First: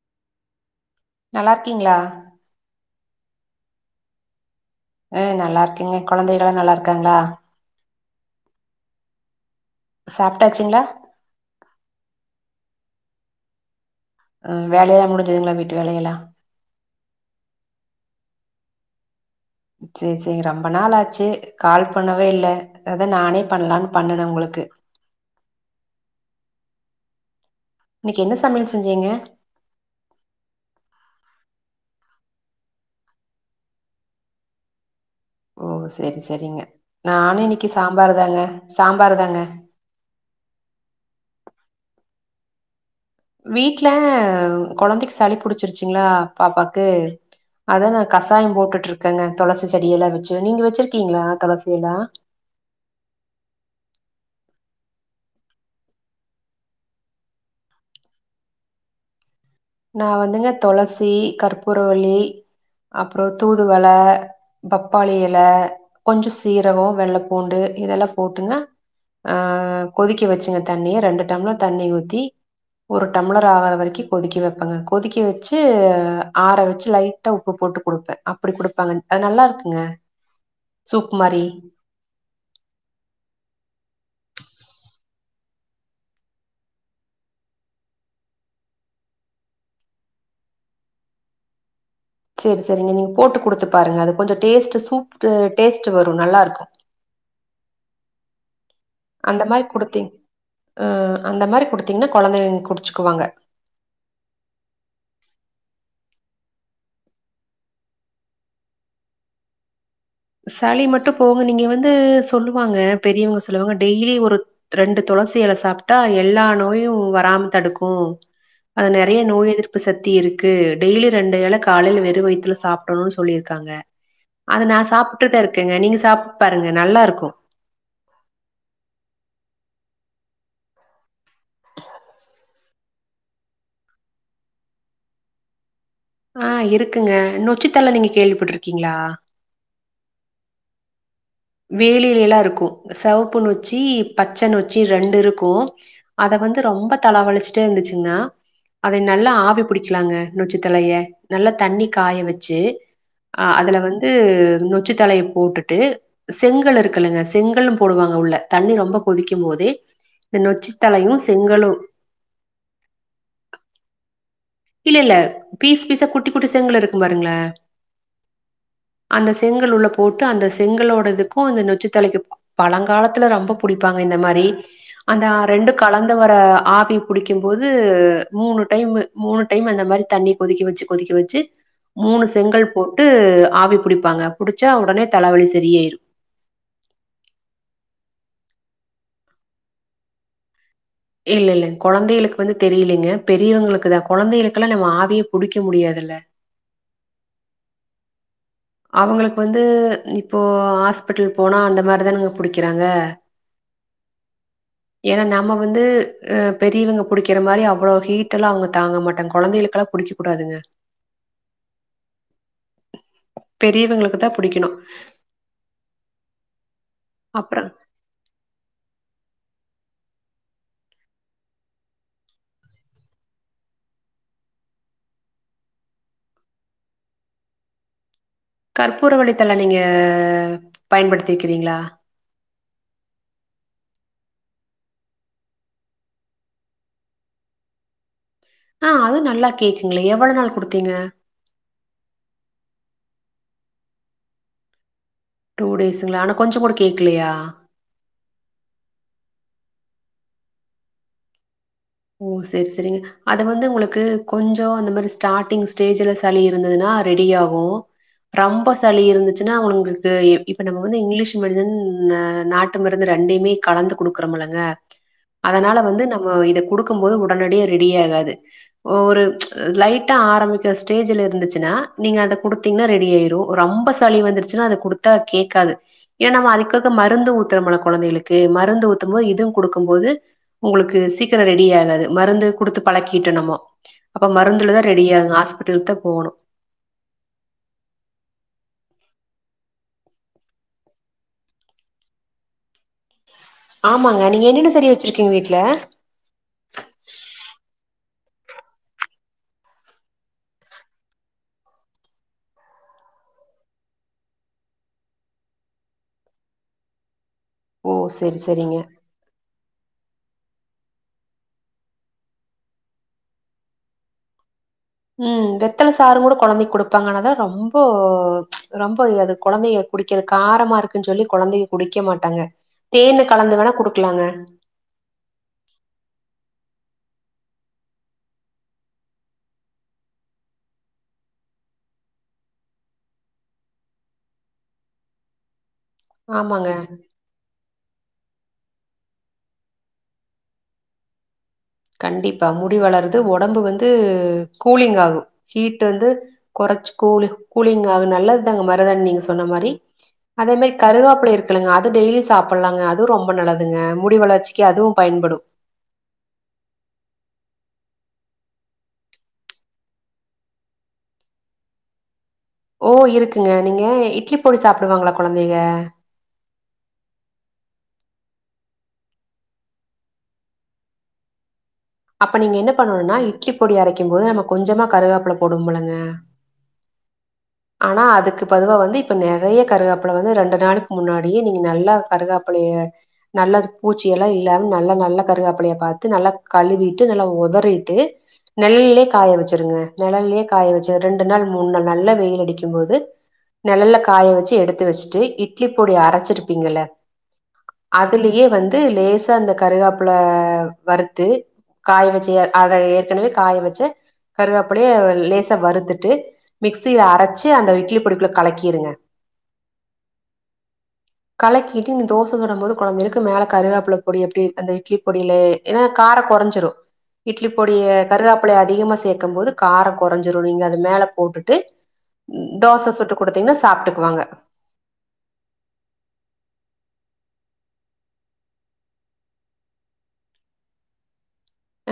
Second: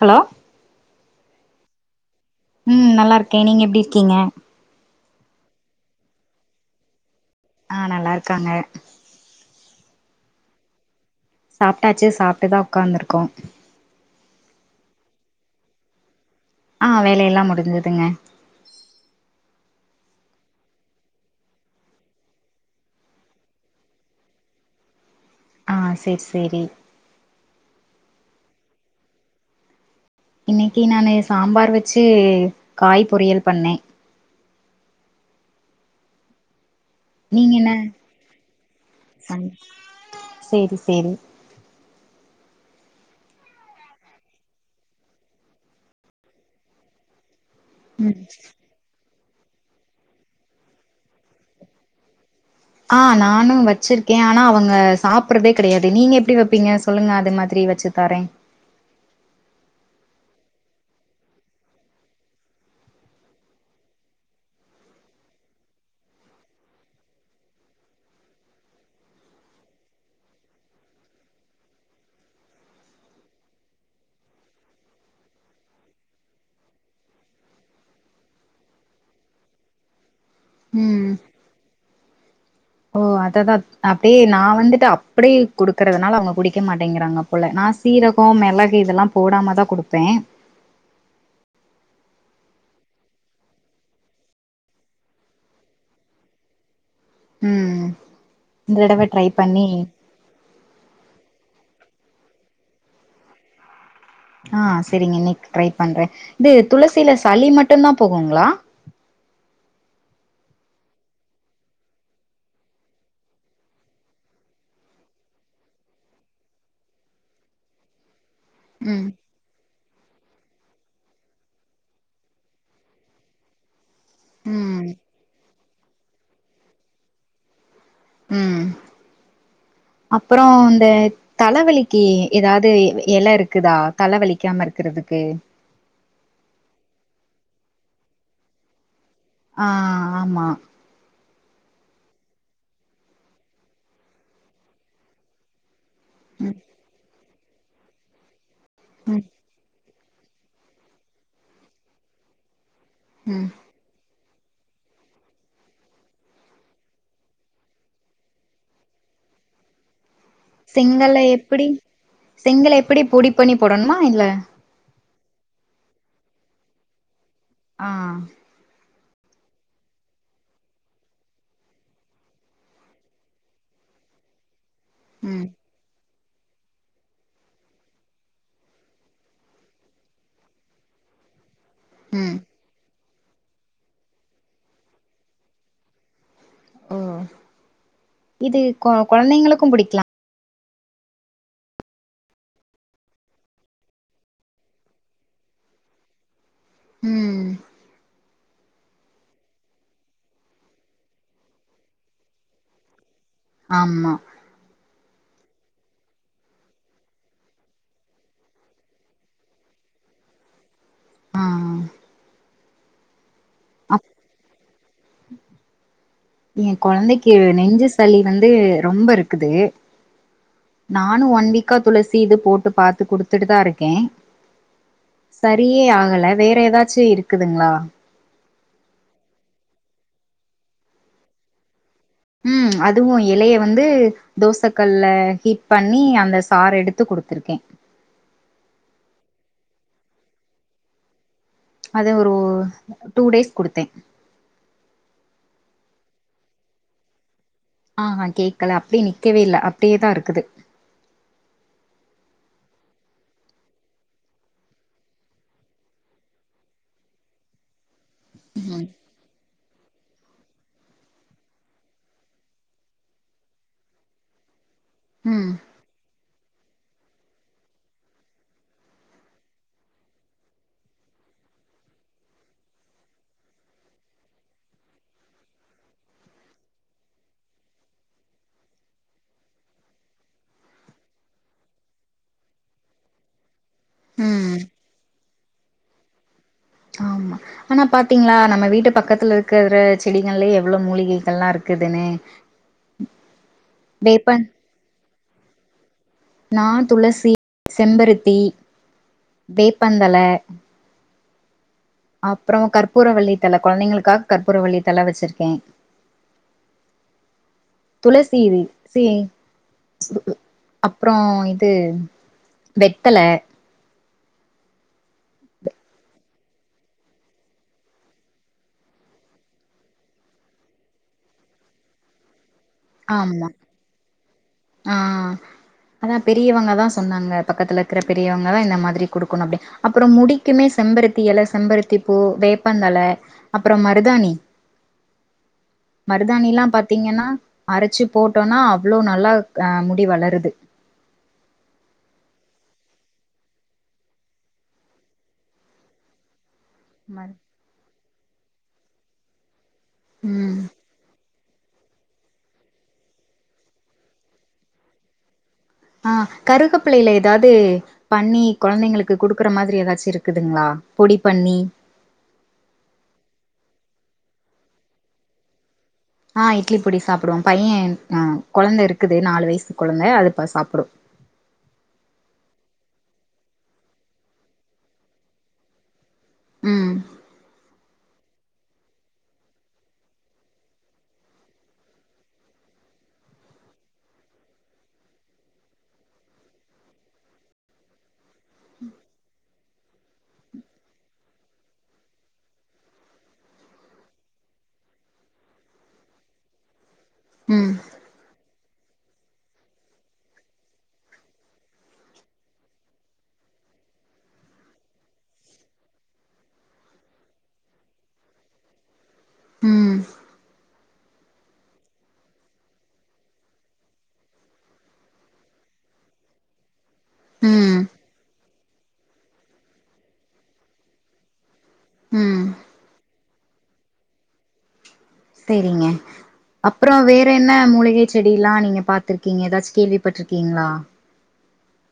Hello நல்லா இருக்கீங்ளா ம் நல்லா இருக்கே நீங்க எப்டி இருக்கீங்க ஆ நல்லா இருக்கேங்க கொழந்தைகளா நல்லா இருக்காங்ளா ஆ நல்லா இருக்காங்க சாப்ட்டாச்சுங்ளா சாப்ட்டாச்சு சாப்ட்டு தா ஒக்காந்துருக்கோ ஆ வேலயலா முடிஞ்சதுங்ளா வீட்டு வேலயெல்லா ஆ வேலை எல்லா முடிஞ்சுதுங்க சேர் சேர் ரொம்ப நாள் ஆச்சு கால் பண்ணவே இல்ல அதா நானே பண்லான்னு பண்ணுணே உங்ளுக்கு ஆ சேர் சேரி இன்னைக் என்ன சமையல் செஞ்சீங்க இன்னைக்கி நானு சாம்பார் வச்சு காய் பொரியல் பண்ணே ஓ செரி செரிங்க நானு நீங்க இன்னைக்கி என்ன சாம்பாரு தாங்க சாம்பாரு தாங்க சேர் செரி வீட்ல கொழந்தைக்கு சளி புடுச்சிருச்சிங்ளா பாப்பாக்கு அதா நா ம் கசாயோ போட்டுட் ருக்கேங்க தொளசி செடி எல்லா வச்சு நீங்க வச்சிருக்கீங்ளா தொளசி எல்லா ஆ நானு வச்சிருக்கே ஆனா அவங்க சாப்புறதே கெடயாது நீங்க எப்டி வப்பீங்க சொல்லுங்க அது மாதிரி வச்சு தாரே நா வந்துங்க தொளசி கற்பூர வள்ளி அப்றோ தூதுவள பப்பாளி எல கொஞ்சோ சீரகோ வெள்ள பூண்டு இதெல்லா போட்டுங்க ஆ கொதிக்க வச்சுங்க தண்ணிய ரெண்டு டம்ளர் தண்ணி ஊத்தி ஒரு டம்ளர் ஆகுற வரைக்கு கொதிக்க வப் பாங்க கொதிக்க வச்சு ஆற வச்சு லைட்டா உப்பு போட்டு குடுப்பே அப்டி குடுப்பாங்க அது நல்லா இருக்குங்க ம் சூப் மாறி ஓ அத தா அப்டியே நா வந்துட்டு அப்டியே குடுக்கறதுனால அவுங்க குடிக்க மாட்டேங்கிறாங்க போல நா சீரகோ மெளகு இதெல்லா போடாம தா குடுப்பே செரி செரிங்க நீங்க போட்டு குடுத்து பாருங்க அது கொஞ்சோ டேஸ்ட்டு சூப் டேஸ்ட் வரும் நல்லா இருக்கு ம் இந்த தடவ ட்ரை அந்த பண்ணி மாரி குடுத்தீங் அ அந்த மாரி குடுத்தீங்கன்னா கொழந்தைங்க குடிச்சுக்குவாங்க ஆ சேரிங்க இன்னைக் ட்ரை பண்றே இது துளசியில சளி மட்டும்தா போகுங்களா சளி மட்டும் போகு நீங்க வந்து சொல்லுவாங்க பெரியவங்க சொல்லுவாங்க டெய்லி ஒரு ரெண்டு துளசியில சாப்ட்டா எல்லா நோயும் வராம தடுக்கும் அது ம் நெறைய நோய் எதிர் ப்பு சத்தி இருக்கு டெய்லி ரெண்டு ஏல காலையில வெறும் வயித்துல சாப்டணும்னு சொல்லியிருக்காங்க அத நா ம் சாப்ட்டுதா இருக்கேங்க நீங்க சாப்ட்டு பாருங்க நல்லா இருக்கூ உம் அப்றோ இந்த தலவலிக்கு ஏதாவது இலை இருக்குதா தல வலிக்காம இருக்கறதுக்கு ஆ இருக்குங்க நொச்சித்தல நீங்க கேள்விப்பட்டு இருக்கீங்களா ஆ ஆமா வேலில எல்லா இருக்கும் செவப்பு நொச்சி பச்சை நொச்சி ரெண்டு இருக்கும் அத ம் வந்து ரொம்ப தலவழிச்சுட்டே இருந்துச்சுங்ன்னா அத ம் நல்லா ஆவி பிடி க்கலாங்க நொச்சித்தலைய நல்லா தண்ணி காய வச்சு ம் அதுல வந்து ந்து நொச்சித்தலய போட்டுட்டு செங்கல் இருக்குல்லுங்க செங்கலும் போடுவாங்க உள்ள தண்ணி ரொம்ப கொதிக்கும் போதே செங்கல்ல எப்டி செங்கல் எப்டி பொடி பண்ணி போடணுமா இல்ல இல்ல இல்ல பீஸ் பீஸா குட்டி குட்டி செங்கல் இருக்கும் பாருங்க ஆ அந்த செங்கல் உள்ள போட்டு அந்த செங்கலோட க்கும் அந்த நொச்சித்தலைக்கு பழங்காலத்துல ரொம்ப பிடிப்பாங்க இந்த மாரி அந்த ம் ரெண்டு கலந்து வர ஆவி பிடிக்கும் போது மூணு டைம் மூணு டைம் அந்த மாரி தண்ணி கொதிக்க வச்சு கொதிக்க வச்சு மூணு ம் செங்கல் போட்டு ஆவி புடிப்பாங்க புடிச்சா உடனே தலவலி சரி ஆயிரூ ஓ இது குழந்தைங்களுக்கும் பிடிக்கலாம் இல்ல இல்ல கொழந்தைகளுக்கு வந்து தெரியலைங்க பெரியவங்களுக்கு தா கொழந்தைகளுக் கெல்லாம் நம்ம ஆவியே புடிக்க முடியாதுல்ல உம் அவுங்களுக்கு வந்து இப்போ ஹாஸ்பிட்டல் போனா அந்த மாரிதானங்க பிடிக்கிறாங்க ஆமா ஏன்னா நம்ம வந்து பெரியவங்க பிடிக்கிற மாரி அவ்வளோ ஹீட் எல்லா அவுங்க தாங்க மாட்டாங்க கொழந்தைகளுக்கெல்லாம் பிடிக்கும் கூடாதுங்க ஆ அப் பெரியவங்களுக்கு தா புடிக்கணும் எ கொழந்தைக்கு அப்புறம் நெஞ்சு சளி வந்து ரொம்ப இருக்குது நானும் ஒன் வீக்கா துளசி இது போட்டு பாத்து குடுத்துட்டுதா இருக்கே சரியே ஆகல வேற ஏதாச்சும் இருக்குதுங்களா கற்பூர வழித்தல நீங்க பயன்படுத்திக்கிறீங்களா உம் அதுவும் இலைய வந்து தோசை கல்ல ஹீட் பண்ணி அந்த சார் எடுத்து குடுத்துருக்கே ஆ அது நல்லா கேக்குங்ளே எவ்ளவு நாள் குடுத்தீங்க அது ஒரு டூ டேஸ் குடுத்தே டூ டேஸ்ங்ளா ஆனா கொஞ்சோ கூட கேக்கலயா ஆஹா கேக்கல அப்டி நிக்கவே இல்லைன அப்டியே தா இருக்குது ஓ சரி சரிங்க அத வந்து உங்களுக்கு கொஞ்சொ அந்த மாரி ஸ்டார்ட்டிங் ஸ்டேஜுல சளி இருந்ததுன்னா ரெடி ஆகு ரொம்ப ம் சளி இருந்துச்சு இது நா அவுங்களுக்கு இப்ப நம்ம வந்து இங்கிலீஷ் மெடிசன் ஆ நாட்டு மருந்து ரெண்டைமே கலந்து குடுக்றம்லங்க ம் அதனால வந்து நம்ம இத குடுக்கம்போது உடனடியா ரெடியாகாது ஒரு லைட்டா ஆரம்பிக்கிற ஸ்டேஜுல இருந்துச்சுன்னா நீங்க அத குடு த்தீங்னா ரெடி ஆய்ரு ரொம்ப சளி வந்துருச்சுன்னா அத குடுத்தா கேக்காது ஏனா நம்ம அதுக்காக மருந்து ஊத்துறோமுல கொழந்தைகளுக்கு மருந்து ஊத்தும் போது இதுவு குடுக்கும்போது உங்களுக்கு சீக்கிரோ ரெ டியாகாது மருந்து குடுத்து பழக்கிட்டு நம்மோ அப்ப ம் மருந்துல தா ரெடி ஆகு ஹாஸ்பிட்லுக் தா போனு ஆமா ஆனா பாத்தீங்ளா நம்ம வீட்டு பக்கத்துலருக்க வர செடிங்கலயே எவ்ளோ மூலிகைகள்லா இருக்குதுனு ஆமாங்க நீங்க என்னென்ன செடி வச்சிருக்கீங்க வீட்ல நா துளசி செம்பருத்தி வேப்பந்தழ அப்றோ கற்பூரவள்ளி தழ கொழந்தைகளுக்காக கற்பூரவள்ளி தழ வச்சிருக்கே ஓ துளசி செரி இது செரிங்க சி அப்றோ இது வெத்தல ம் வெத்தல சாரு கூடோ கொழந்தைக் குடுப்பாங்க ஆனா அதா ரொம்போ ரொம்ப அது கொழந்தைய குடிக்கற காரமா இருக்குன் சொல்லி கொழந்தைய குடிக்க மாட்டாங்க தேனு ஆமா. கலந்து வேணா குடுக்லாங்க அதா பெரியவங்கதா சொன்னாங்க பக்கத்துலருக்ற பெரியவங்கதா இந்த மாத்ரி குடுக்கனு அப்டி அப்றோ முடிக்கிமே செம்பருத்தி எல செம்பருத்தி பூ வேப்பந்தழ அப்றோ மருதாணி மருதாணில்லா ஆமாங்க பாத்தீங்கன்னா அரச்சு போட்டோனா அவ்ளோ நல்லாக் அ முடி வளருது கண்டிப்பா முடி வளருது ஒடம்பு வந்து கூலிங்காகு ஹீட் வந்து கொறச்சு கூலு கூலிங்காகு நல்லதாங்க மருதாணி நீங்க சொன்ன மாரி அதே ம் மாரி கருவாப்லரு க்குலங்க அது டெய்லி சாப்புலாங்க அதுவ் ரொம்ப நல்லதுங்க முடி வளர்ச்சிக்கி அதுவு பயன்படு ஆ கருகப்பிள்ளைல எதாது பண்ணி கொழந்தைங்களுக்கு குடுக்குற மாத்ரி எதாச்சு இருக்குதுங்ளா பொடி பண்ணி ஓ இருக்குங்க நீங்க இட்லி பொடி சாப்டுவாங்ளா கொழந்தைங்க ஆ இட்லி பொடி சாப்டுவா பையேன் ஆ கொழந்த இருக்குது நாலு வய்சு கொழந்த அது பா சாப்புடு அப்ப நீங்க என்ன பண்ணணுனா இட்லி பொடி அரைக்கம் போது நம்ம கொஞ்சமா கருகாப்ல போடுவம்லங்க ம் ஆனா அதுக்கு பதுவா வந்து இப்ப நெறைய கருகாப்ல வந்து ரெண்டு நாளுக் முன்னாடியே நீங்க நல்லா கருகாப்புலய நல்லா பூச்சியெல்லா இல்லாம நல்லா நல்ல கருகாப்புலயா பாத்து நல்லா கழுவிட்டு நல்லா ஒதறிட்டு நெழலிலே காய வச்சுருங்க நெழல்லயே காய வச்சு ரெண்டு நாள் மூன் நாள் நல்லா வெயில் அடிக்கும்போது நெழல்ல காய வச்சு எடுத்து வச்ட்டு இட்லி பொடி அரச்சிருப்பீங்ள ம் அதுலியே வந்து லேசா அந்த கருகாப்புல வறு த்து காய வச்ச எ அத ஏற்கனவே காய வச்ச கருகாப்புலய லேசா வறுத்துட்டு மிக்சில அரைச்சு அந்த இட்லி பொடிக்குள்ள கலக்கிருங்க ம் கலக்கிட்டு நீ தோச சுடும் போது கொழந்தைங்களுக்கு மேலே கருகாப்பள்ள பொடி அப்டி அந்த இட்லி பொடில ஏன்னா காரோ கொறஞ்சுரு இட்லி ம் பொடிய கருகாப்பழைய அதிகமா சேக்கம் போது காரோ குறைஞ்சுரு நீங்க அது மேல போட்டுட்டு ம் தோச சுட்டு கொடுத்தீங்கன்னா சாப்பிட்டுக்குவாங்க செரிங்க அப்ரோ வேற என்ன மூலிகை செடில்லா நீங்க பாத்துருக்கீங்க ஏதாச்சு கேள்விப்பட்டிருக்கீங்களா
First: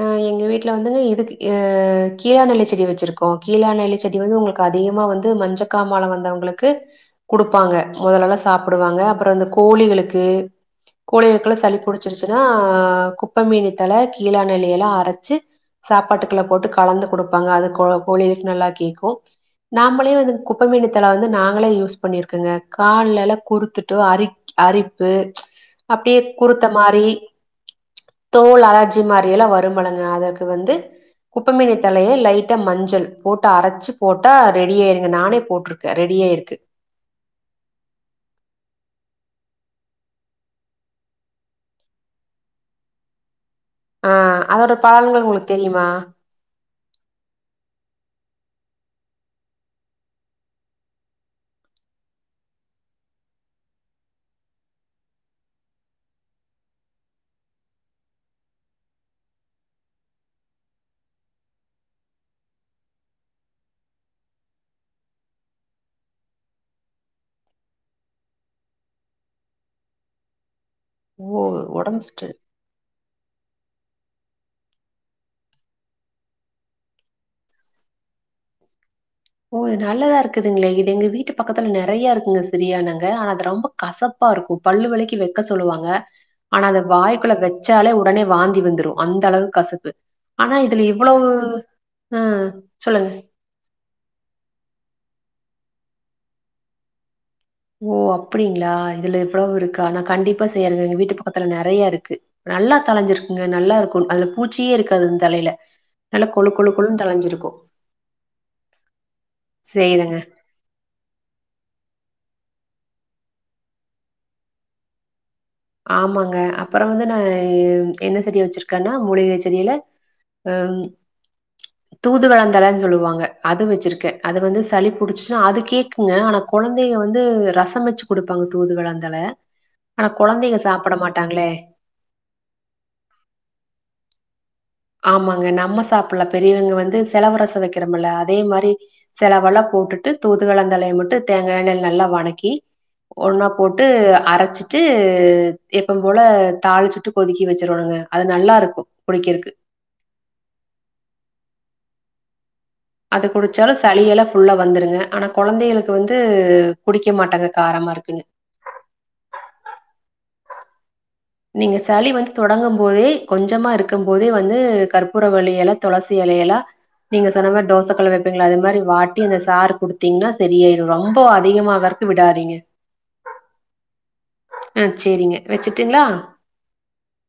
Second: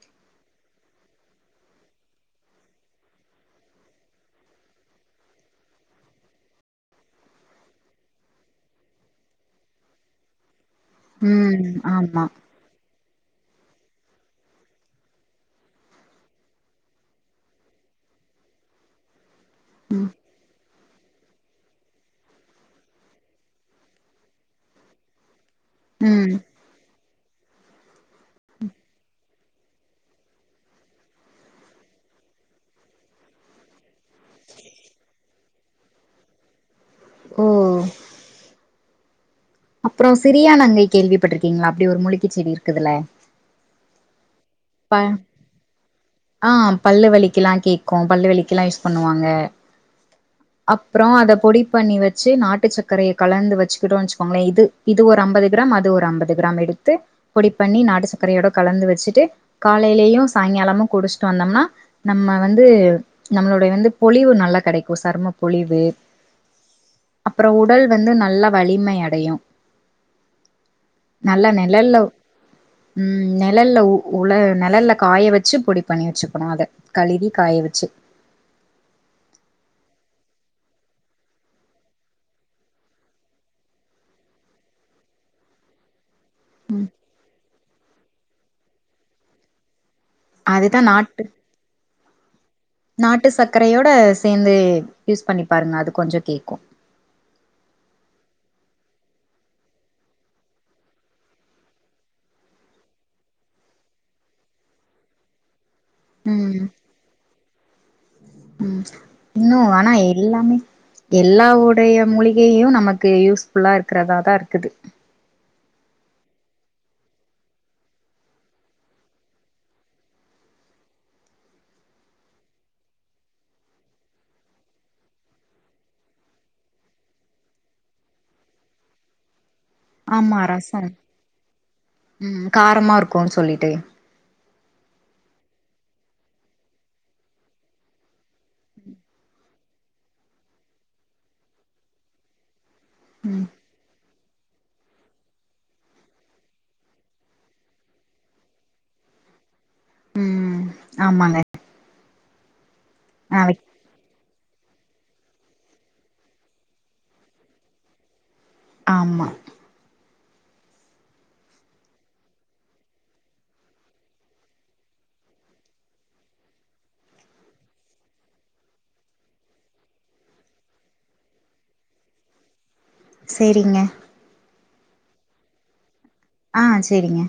ஆ எங்க வீட்டுல வந்துங்க இதுக்கு கீழா நெலை செடி வச்சிருக்கோ கீழா நெல்லி செடி வந்து உங்களுக்கு அதிகமா வந்து மஞ்சக்காமால வந்தவங்களுக்கு குடுப்பாங்க முதலல்ல சாப்டுவாங்க அப்ரோ இந்த கோழிகளுக்கு கோழியளுக்குள ம் சளி ஆமா புடிச்சிருச்சுன்னா அ குப்ப மேனி தல கீழா நெலிஇல்லா அரச்சு சாப்பாட்டுக்குள்ள போட்டு கலந்து கொடுப்பாங்க அது கோ கோழிகலுக்கு நல்லா கேக்கு நாமளே வந்து குப்பமேனி தல வந்து நாங்களே யூஸ் பண்ணிருக்கோங்க கால்லெல்லா குறுத்துட்டு அரிப் அரிப்பு அப்டியே ம் குறுத்த மாரி தோல் அலாஜ் ஜிரி மாரி எல்லா வரும்பழங்க அதற்கு வந்து குப்பமேனி தலய லைட்டா மஞ்சள் போட்டு அரச்சு போட்டா ரெடி ஆயிருங்க நானே போட்ருக்கே ரெடியாய்ருது ஓ அப்ரோ சிரியானங்கை கேள்விப்பட்டிருக்கீங்களா அப்டி ஒரு மூலிகை செடி இருக்குதுல்ல ஆ அதோட பலன்கள் உங்களுக்கு தெரியுமா ஆ பல்லு வலிக்ல்லா கேக்கு பல்லு வலிக்கெல்லா யூஸ் பண்ணுவாங்க [inaudible] அப்ரோ அத பொடி பண்ணி வச்சு நாட்டு சக்கரையை கலந்து வச்சுக்கிட்டோ வச்சுக்கோங்களே இது இது ஒரு அம்பது கிராம் அது ஒரு அம்பது கிராம் எடுத்து பொடி பண்ணி நாட்டு சக்கரையோட கலந்து வச்சுட்டு காலையிலயு சாயங்காலமு குடிச்சுட்டு வந்தோம்னா நம்ம வந்து நம்மளுடைய வந்து பொழிவு நல்லா கெடைக்கு சரும பொழிவு அப்புரோ உடல் வந்து நல்லா வலிமை அடையு ஓ நல்லா நெலல்ல உடம்பு சற்று ம் நெலல்ல உ உள நெழல்ல காய வச்சு பொடி பண்ணி வச்சுக்கணு அத கழுவி காய வச்சு இது நல்லதா இருக்குதுங்களே இது எங்க வீட்டு பக்கத்துல நெறையா இருக்குங்க சிரியானங்க ஆனா அது ரொம்ப கசப்பா இருக்கு பல்லுவலிக்கு வைக்க சொல்லுவாங்க ஆனா அத வாய்க்குள்ள வச்சாலே உடனே வாந்தி வந்துடு அந்த அளவுக்கு கசப்பு ஆனா அதுதா இதுல நாட்டு இவ்வளவு ம் நாட்டு சக்கரையோட சேர்ந்து யூஸ் பண்ணி பாருங்க அது கொஞ்சோ கேக்கு ஓ அப்டிங்களா இதுல இவ்வளவு இருக்கா ஆனா கண்டிப்பா செய்றங்க எங்க வீட்டு பக்கத்துல நெறைய இருக்கு நல்லா தலைஞ்சிருக்குங்க நல்லா இருக்கும் அதுல பூச்சியே இருக்காது இந்த தலையில நல்லா கொழு ம் கொழு கொழு னு தலைஞ்சிருக்கூ ம் இன்னு ஆனா எல்லாமே எல்லா உடைய மூலிகையையு நமக்கு யூஸ்ஃபுல்லா இருக்கிறதா தா இருக்குது ஆமாங்க அப்புரோ வந்து நா என்ன செடிய வச்சிருக்கேன்னா மூலிகை செடியில ஏம் தூது வளந்தலன்னு சொல்லுவாங்க அது வச்சிருக்கே அத வந்து சளி புடிச்சுன்னா அது கேக்குங்க ஆனா கொழந்தைங்க வந்து ரசம் வச்சு கொடுப்பாங்க தூதுவளந்தல ஆமா ரசம் ம் காரமா இருக்குன்னு சொல்லிட்டு ஆமாங்க நம்ம சாப்பல்லா பெரியவங்க வந்து செலவு ரசோ வெக்கறமல்ல அதே மாரி செலவெல்லா போட்டுட்டு தூதுவளந்தலய மட்டு தேங்கா எண்ணெய்ல நல்லா வனக்கி ம் ஒன்னா போ ட்டு அரச்சிட்டு எப்பம் போல தாளிச்சி விட்டு கொதிக்க வெச்சோருனுங்க அது நல்லாருக்கு குடிக்கறக்கு ம் ஆமாங்க அது ஆ வெக் குடிச்சாலு சளியெல்லா ஃபுல்லா வந்துருங்க ஆனா கொழந்தைங்களுக்கு வந்து குடிக்க மாட்டங்க காரமா இருக்குன்னு ஆமா நீங்க சளி வந்து தொடங்கும்போதே கொஞ்சமா இருக்கும்போதே வந்து கற்பூரவள்ளி எல துளசி எலயெல்லா நீங்க சொன்ன மாரி தோசைக்கல வெப்பீங்கல்ல அது மாரி வாட்டி இந்த சார் குடுத்தீங்னா சரியாயிரு ரொம்ப அதிகமாகற விடாதீங்க சேரிங்க ஆ சேரிங்க வெச்சுட்டுங்ளா ஆ சேரிங்க